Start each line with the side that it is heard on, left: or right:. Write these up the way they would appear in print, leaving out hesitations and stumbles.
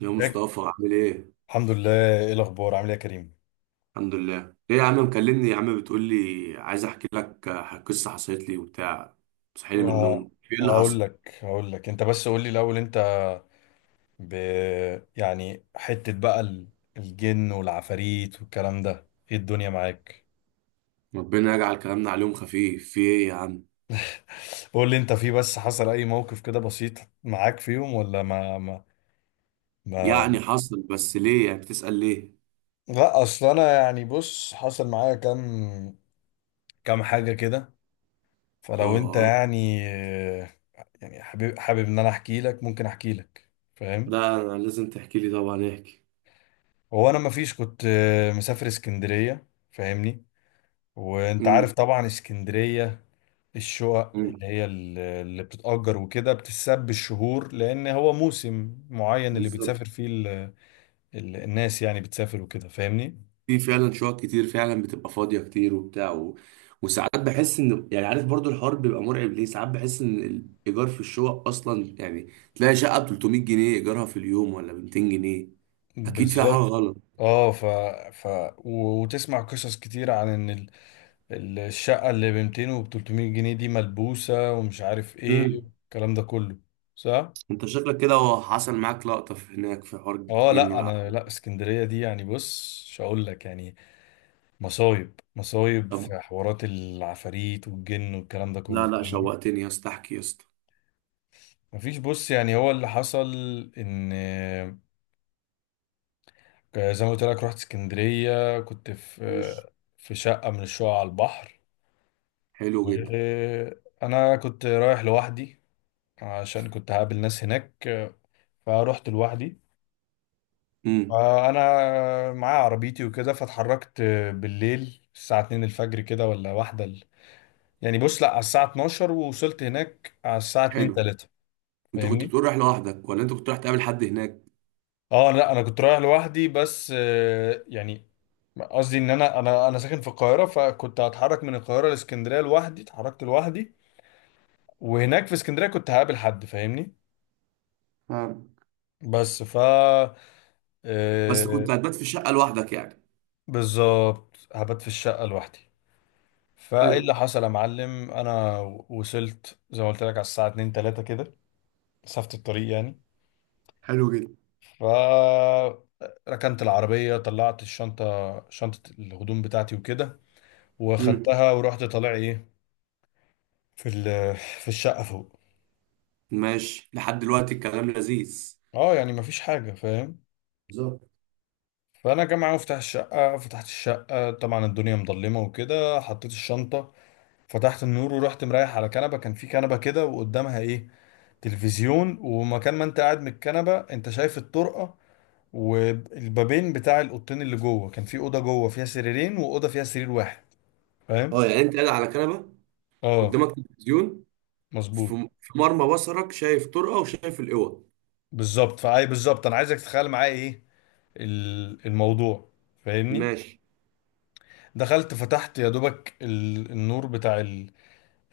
right: يا
left: ياك-
right: مصطفى عامل ايه؟
left: الحمد لله. ايه الاخبار، عامل ايه يا كريم؟
right: الحمد لله. ايه يا عم، مكلمني يا عم بتقول لي عايز احكي لك قصة حصلت لي وبتاع، صحيني من
left: والله ه-
right: النوم، في ايه اللي
left: هقول
right: حصل؟
left: لك هقول لك انت بس قول لي الاول انت ب... يعني حتة بقى الجن والعفاريت والكلام ده، ايه الدنيا معاك؟
right: ربنا يجعل كلامنا عليهم خفيف، في ايه يا عم؟
left: قول لي انت، في بس حصل اي موقف كده بسيط معاك فيهم ولا ما...
right: يعني حصل، بس ليه يعني بتسأل ليه؟
left: لا، اصل انا يعني بص، حصل معايا كام حاجة كده،
right: اه
left: فلو انت
right: اه.
left: يعني يعني حابب ان انا احكي لك، ممكن احكي لك؟ فاهم؟
right: ده انا لازم تحكي لي، طبعا احكي.
left: هو انا مفيش كنت مسافر اسكندريه، فاهمني؟ وانت
right: امم.
left: عارف طبعا اسكندريه، الشقق
right: امم،
left: اللي هي اللي بتتأجر وكده بتتساب بالشهور، لان هو موسم معين اللي
right: بالظبط.
left: بتسافر فيه ال الناس، يعني بتسافر وكده، فاهمني؟
right: في فعلا شقق كتير فعلا بتبقى فاضية كتير وبتاع وساعات بحس ان يعني عارف برضو الحوار بيبقى مرعب، ليه ساعات بحس ان الايجار في الشقق اصلا يعني تلاقي شقة ب 300 جنيه ايجارها في اليوم، ولا ب 200 جنيه. اكيد فيها حاجة
left: بالظبط.
right: غلط.
left: اه ف ف وتسمع قصص كتير عن ان الشقه اللي ب 200 و 300 جنيه دي ملبوسه ومش عارف ايه،
right: امم،
left: الكلام ده كله. صح.
right: انت شكلك كده هو حصل معاك لقطة في هناك في حوار
left: اه
right: جن
left: لا انا، لا
right: والعافية.
left: اسكندريه دي يعني بص، مش هقول لك يعني مصايب مصايب
right: طب
left: في حوارات العفاريت والجن والكلام ده
right: لا
left: كله،
right: لا،
left: فاهمني؟
right: شوقتني يا اسطى، احكي يا اسطى.
left: مفيش بص، يعني هو اللي حصل ان زي ما قلت لك، رحت اسكندريه كنت في
right: مش
left: في شقه من الشقق على البحر.
right: حلو جدا.
left: وانا كنت رايح لوحدي عشان كنت هقابل ناس هناك، فروحت لوحدي.
right: امم.
left: فانا معايا عربيتي وكده، فاتحركت بالليل الساعه 2 الفجر كده، ولا واحدة، يعني بص لا، على الساعة 12، ووصلت هناك على الساعة 2
right: حلو.
left: 3،
right: انت كنت
left: فاهمني؟
right: بتقول رايح لوحدك، ولا انت كنت رايح تقابل حد هناك؟
left: اه لا انا كنت رايح لوحدي، بس يعني قصدي ان انا انا ساكن في القاهرة، فكنت هتحرك من القاهرة لاسكندرية لوحدي، اتحركت لوحدي، وهناك في اسكندرية كنت هقابل حد، فاهمني؟
right: آه.
left: بس ف
right: بس
left: آه،
right: كنت هتبات في الشقة لوحدك يعني.
left: بالظبط، هبات في الشقة لوحدي. فايه
right: حلو.
left: اللي حصل يا معلم؟ انا وصلت زي ما قلت لك على الساعة 2 3 كده، مسافة الطريق يعني.
right: حلو جدا.
left: فركنت العربية، طلعت الشنطة، شنطة الهدوم بتاعتي وكده،
right: امم.
left: واخدتها ورحت طالع ايه في في الشقة فوق.
right: ماشي، لحد دلوقتي الكلام لذيذ.
left: اه يعني مفيش حاجة، فاهم.
right: بالظبط.
left: فانا جامعة مفتاح الشقة، فتحت الشقة، طبعا الدنيا مظلمة وكده، حطيت الشنطة، فتحت النور ورحت مريح على كنبة، كان في كنبة كده وقدامها ايه، تلفزيون، ومكان ما انت قاعد من الكنبة انت شايف الطرقة والبابين بتاع الاوضتين اللي جوه. كان في اوضه جوه فيها سريرين واوضه فيها سرير واحد، فاهم؟
right: اه يعني انت قاعد على كنبه،
left: اه
right: قدامك تلفزيون،
left: مظبوط.
right: في في مرمى بصرك شايف طرقه وشايف الاوض.
left: بالظبط، بالظبط انا عايزك تتخيل معايا ايه الموضوع، فاهمني؟
right: ماشي.
left: دخلت فتحت يا دوبك النور بتاع ال...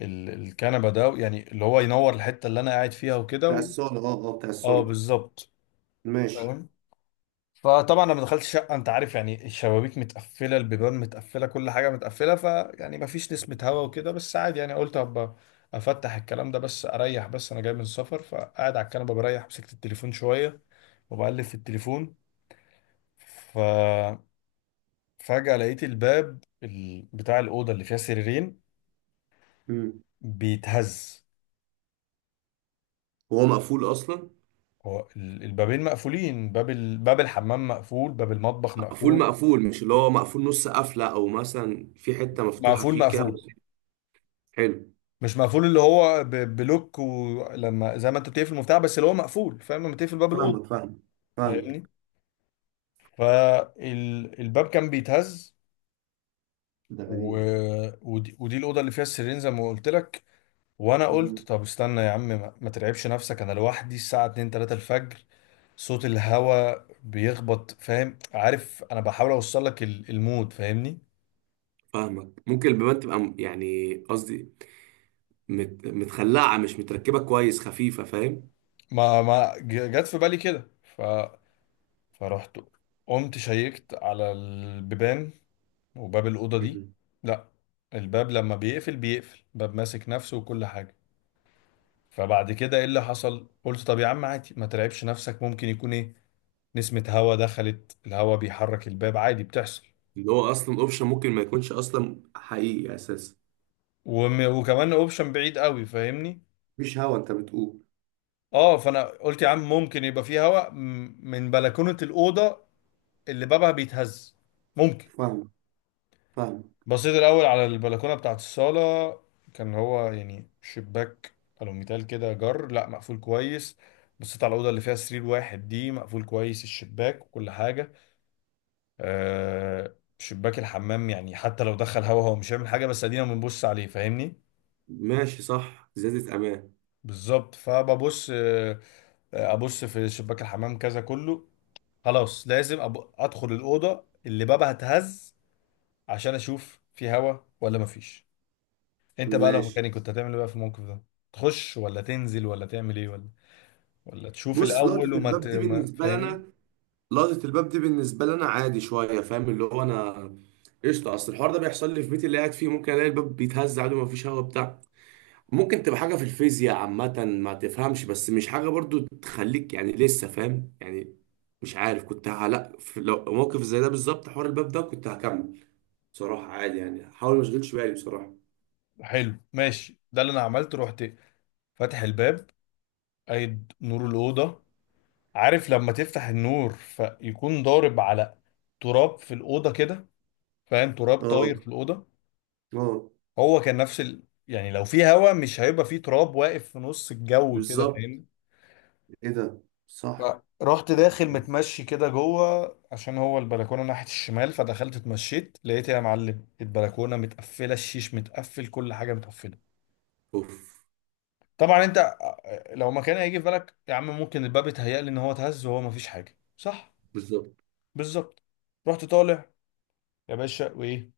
left: ال... الكنبه ده، يعني اللي هو ينور الحته اللي انا قاعد فيها وكده
right: بتاع الصاله، اه اه بتاع
left: اه
right: الصاله.
left: بالظبط،
right: ماشي.
left: فاهم. فطبعا لما دخلت الشقه، انت عارف يعني الشبابيك متقفله، البيبان متقفله، كل حاجه متقفله، فيعني مفيش نسمه هوا وكده، بس عادي يعني، قلت هبقى افتح الكلام ده بس، اريح بس، انا جاي من السفر. فقاعد على الكنبه بريح، مسكت التليفون شويه وبقلب في التليفون، ففجأة لقيت الباب بتاع الأوضة اللي فيها سريرين
right: امم.
left: بيتهز.
right: هو مقفول اصلا؟
left: هو البابين مقفولين، باب باب الحمام مقفول، باب المطبخ
right: مقفول
left: مقفول،
right: مقفول؟ مش اللي هو مقفول نص قفله، او مثلا في حته مفتوحه
left: مقفول
right: فيه كده.
left: مقفول.
right: حلو.
left: مش مقفول اللي هو بلوك، ولما زي ما انت بتقفل المفتاح بس، اللي هو مقفول، فاهم؟ لما تقفل باب الأوضة،
right: فاهمك فاهمك.
left: فاهمني؟
right: فاهمك.
left: فالباب كان بيتهز
right: ده
left: و...
right: غريب.
left: ودي الأوضة اللي فيها السريرين زي ما قلت لك. وانا قلت،
right: مم.
left: طب استنى يا عم، ما ما ترعبش نفسك، انا لوحدي الساعة 2 3 الفجر، صوت الهوا بيخبط، فاهم؟ عارف انا بحاول اوصل لك المود، فاهمني؟
right: فاهمك، ممكن البيبان تبقى يعني قصدي متخلعه، مش متركبه كويس، خفيفه، فاهم؟
left: ما ما ج- جت في بالي كده، فرحت قمت شيكت على البيبان وباب الاوضه دي، لا، الباب لما بيقفل بيقفل، باب ماسك نفسه وكل حاجه. فبعد كده، ايه اللي حصل؟ قلت طب يا عم عادي، ما ترعبش نفسك، ممكن يكون ايه، نسمة هوا دخلت، الهوا بيحرك الباب، عادي بتحصل.
right: اللي هو اصلا اوبشن ممكن ما يكونش اصلا حقيقي اساسا.
left: وكمان اوبشن بعيد قوي، فاهمني؟
right: مش هوا انت بتقول؟
left: اه، فانا قلت يا عم، ممكن يبقى فيه هواء من بلكونه الاوضه اللي بابها بيتهز، ممكن.
right: فاهم فاهم.
left: بصيت الاول على البلكونه بتاعت الصاله، كان هو يعني شباك الوميتال كده جر، لا مقفول كويس. بصيت على الاوضه اللي فيها سرير واحد دي، مقفول كويس الشباك وكل حاجه. آه شباك الحمام يعني حتى لو دخل هوا هو مش هيعمل حاجه، بس ادينا بنبص عليه، فاهمني؟
right: ماشي صح، زيادة امان.
left: بالظبط. فببص ابص في شباك الحمام كذا كله. خلاص لازم ادخل الاوضه اللي بابها اتهز عشان اشوف في هوا ولا مفيش. انت بقى لو
right: ماشي.
left: مكاني كنت هتعمل ايه بقى في الموقف ده؟ تخش ولا تنزل ولا تعمل ايه، ولا ولا تشوف
right: بص
left: الاول
right: لقطة
left: وما ت...
right: الباب دي
left: ما...
right: بالنسبة
left: فاهمني؟
right: لنا، لقطة الباب دي بالنسبة لنا عادي شوية، فاهم اللي هو أنا قشطة. أصل الحوار ده بيحصل لي في بيتي اللي قاعد فيه، ممكن ألاقي الباب بيتهز عادي ومفيش هوا بتاع ممكن تبقى حاجة في الفيزياء عامة ما تفهمش، بس مش حاجة برضو تخليك يعني لسه فاهم يعني. مش عارف، كنت لا، في لو موقف زي ده بالظبط حوار الباب ده كنت هكمل بصراحة عادي يعني، حاول ما اشغلش بالي بصراحة.
left: حلو ماشي، ده اللي انا عملته. رحت فاتح الباب، قايد نور الاوضه. عارف لما تفتح النور فيكون ضارب على تراب في الاوضه كده، فاهم؟ تراب طاير في
right: اه.
left: الاوضه.
right: اه.
left: هو كان نفس يعني لو في هوا مش هيبقى في تراب واقف في نص الجو كده،
right: بالظبط.
left: فاهمني؟
right: ايه ده؟ صح.
left: فرحت داخل متمشي كده جوه، عشان هو البلكونه ناحيه الشمال. فدخلت اتمشيت لقيت يا معلم البلكونه متقفله، الشيش متقفل، كل حاجه متقفله.
right: اوف.
left: طبعا انت لو مكان هيجي في بالك يا عم، ممكن الباب اتهيأ لي ان هو اتهز وهو مفيش حاجه، صح؟
right: بالظبط.
left: بالظبط. رحت طالع يا باشا، وايه،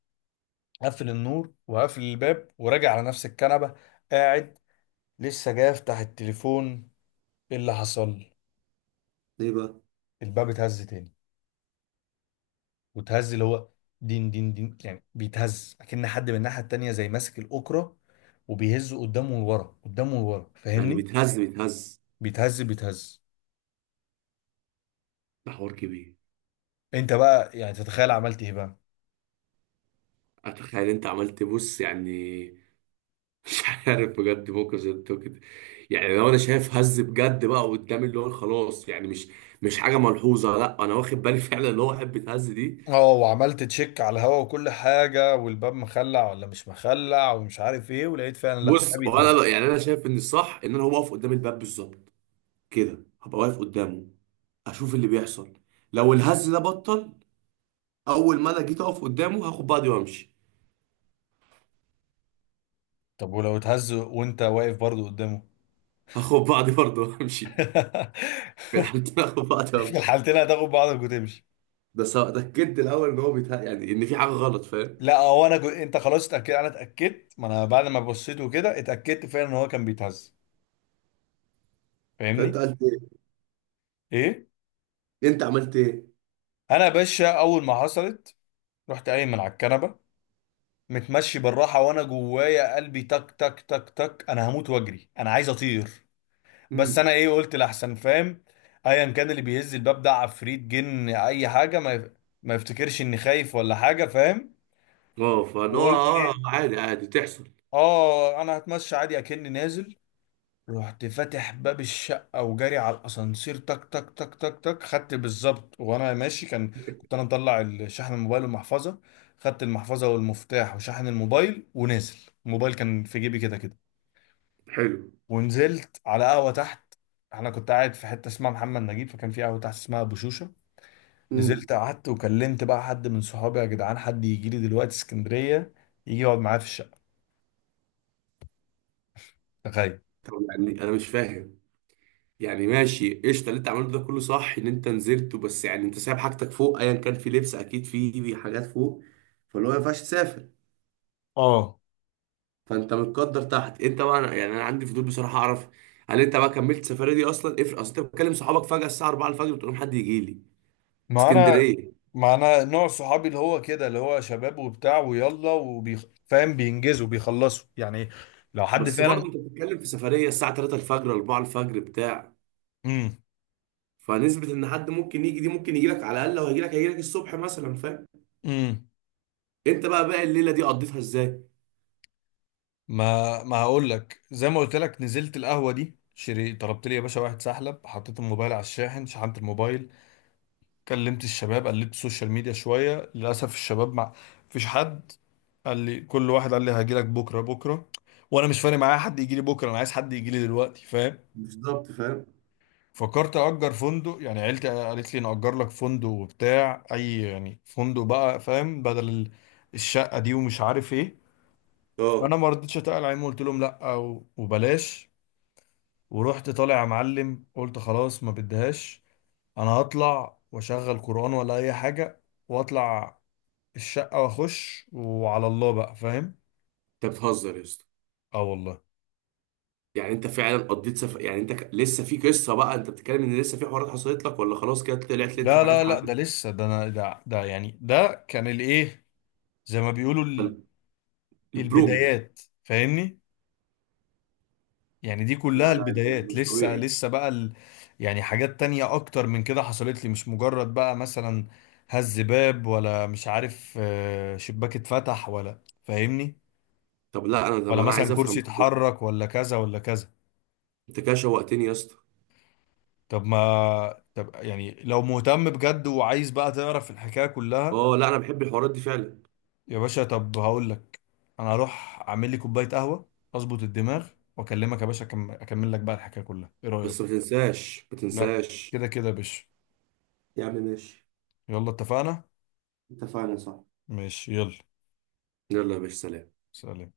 left: قفل النور وقفل الباب وراجع على نفس الكنبه. قاعد لسه جاي افتح التليفون، ايه اللي حصل؟
right: ليه بقى؟
left: الباب اتهز تاني، وتهز اللي هو دين دين دين، يعني بيتهز اكن حد من الناحيه التانيه زي ماسك الاوكرة وبيهزه قدامه لورا قدامه لورا،
right: يعني
left: فاهمني؟
right: بيتهز بيتهز؟
left: بيتهز بيتهز.
right: ده حوار كبير.
left: انت بقى يعني تتخيل عملت ايه بقى؟
right: اتخيل، انت عملت بص يعني. مش عارف بجد موقف زي ده كده، يعني لو انا شايف هز بجد بقى قدامي اللي هو خلاص يعني مش مش حاجه ملحوظه، لا انا واخد بالي. فعلا اللي هو واحد بيتهز دي.
left: اه، وعملت تشيك على الهوا وكل حاجه، والباب مخلع ولا مش مخلع ومش عارف ايه، ولقيت فعلا لا ما
right: بص،
left: بيتهز.
right: وانا يعني انا شايف ان الصح ان انا هو واقف قدام الباب بالظبط، كده هبقى واقف قدامه اشوف اللي بيحصل، لو الهز ده بطل اول ما انا جيت اقف قدامه هاخد بعضي وامشي.
left: طب ولو اتهز وانت واقف برضه قدامه؟
right: هاخد بعضي برضه وامشي. في الحالتين هاخد بعضي
left: في
right: وامشي.
left: الحالتين هتاخد بعضك وتمشي.
right: ده سواء اتاكدت الاول ان هو بيتها يعني ان في حاجه غلط، فاهم؟
left: لا، هو انا انت خلاص اتاكد، انا اتاكدت، ما انا بعد ما بصيت وكده اتاكدت فعلا ان هو كان بيتهز،
right: فانت
left: فاهمني؟
right: قلت ايه؟
left: ايه،
right: انت عملت ايه؟
left: انا يا باشا اول ما حصلت، رحت قايم من على الكنبه، متمشي بالراحه وانا جوايا قلبي تك تك تك تك، انا هموت واجري، انا عايز اطير، بس
right: امم.
left: انا ايه قلت؟ لاحسن فاهم، ايا كان اللي بيهز الباب ده، عفريت، جن، اي حاجه، ما يفتكرش اني خايف ولا حاجه، فاهم؟
right: اه فان هو
left: وقلت
right: اه،
left: ايه،
right: عادي عادي تحصل.
left: اه انا هتمشى عادي اكني نازل. رحت فاتح باب الشقة وجاري على الأسانسير تك تك تك تك تك، خدت بالظبط وأنا ماشي كان، كنت أنا مطلع شحن الموبايل والمحفظة، خدت المحفظة والمفتاح وشحن الموبايل ونازل، الموبايل كان في جيبي كده كده.
right: حلو.
left: ونزلت على قهوة تحت. أنا كنت قاعد في حتة اسمها محمد نجيب، فكان في قهوة تحت اسمها أبو شوشة.
right: امم.
left: نزلت قعدت وكلمت بقى حد من صحابي، يا جدعان حد يجي لي دلوقتي اسكندرية يجي يقعد معايا في الشقة. تخيل.
right: طب يعني انا مش فاهم، يعني ماشي قشطه اللي انت عملته ده كله صح ان انت نزلت، بس يعني انت سايب حاجتك فوق، ايا كان في لبس اكيد في حاجات فوق، فاللي هو ما ينفعش تسافر.
left: اه،
right: فانت متقدر تحت، انت بقى يعني انا عندي فضول بصراحه اعرف هل انت بقى كملت السفريه دي اصلا، افرق. اصل انت بتكلم صحابك فجاه الساعه 4 الفجر بتقول لهم حد يجي لي
left: ما انا
right: اسكندريه.
left: ما انا نوع صحابي اللي هو كده، اللي هو شباب وبتاع ويلا فاهم، بينجزوا بيخلصوا يعني، لو حد
right: بس برضه
left: فعلا.
right: انت بتتكلم في سفريه الساعه 3 الفجر 4 الفجر بتاع
left: امم
right: فنسبه ان حد ممكن يجي دي ممكن يجي لك، على الاقل لو هيجي لك هيجي لك الصبح مثلا، فاهم؟
left: امم
right: انت بقى باقي الليله دي قضيتها ازاي؟
left: ما ما هقول لك، زي ما قلت لك نزلت القهوه دي، شري طلبت لي يا باشا واحد سحلب، حطيت الموبايل على الشاحن، شحنت الموبايل، كلمت الشباب، قلبت السوشيال ميديا شويه، للاسف الشباب ما فيش حد، قال لي كل واحد قال لي هاجي لك بكره بكره، وانا مش فارق معايا حد يجي لي بكره، انا عايز حد يجي لي دلوقتي، فاهم؟
right: بالظبط، فاهم.
left: فكرت اجر فندق، يعني عيلتي قالت لي نأجر لك فندق وبتاع، اي يعني فندق بقى فاهم، بدل الشقة دي ومش عارف ايه. فانا
right: اه،
left: ما رضيتش اتقل عليهم، قلت لهم لا، وبلاش. ورحت طالع يا معلم، قلت خلاص، ما بديهاش، انا هطلع واشغل قرآن ولا اي حاجة واطلع الشقة واخش، وعلى الله بقى، فاهم؟
right: انت بتهزر يا اسطى؟
left: اه والله.
right: يعني انت فعلا قضيت سفر؟ يعني انت لسه في قصه بقى انت بتتكلم ان لسه في حوارات حصلت لك، ولا خلاص كده طلعت لقيت
left: لا
right: الحاجات
left: لا لا،
right: حل؟
left: ده لسه، ده انا ده يعني ده كان الايه، زي ما بيقولوا
right: البرومو.
left: البدايات، فاهمني؟ يعني دي كلها
right: لا لا، انت
left: البدايات،
right: مش
left: لسه
right: طبيعي.
left: لسه بقى يعني حاجات تانية اكتر من كده حصلت لي، مش مجرد بقى مثلا هز باب، ولا مش عارف شباك اتفتح، ولا فاهمني؟
right: طب لا انا، طب
left: ولا
right: انا عايز
left: مثلا كرسي
right: افهم، لا.
left: اتحرك، ولا كذا ولا كذا.
right: انت كده شوقتني يا اسطى.
left: طب ما طب يعني لو مهتم بجد وعايز بقى تعرف الحكاية كلها،
right: اه لا، انا بحب الحوارات دي فعلا.
left: يا باشا طب هقول لك، انا هروح اعمل لي كوباية قهوة اظبط الدماغ واكلمك يا باشا، اكمل لك بقى الحكاية كلها، ايه
right: بس ما
left: رأيك؟
right: تنساش ما
left: لا
right: تنساش.
left: كده كده يا باشا،
right: يا عم ماشي.
left: يلا اتفقنا.
right: اتفقنا. صح.
left: ماشي يلا.
right: يلا يا باشا سلام.
left: سلام.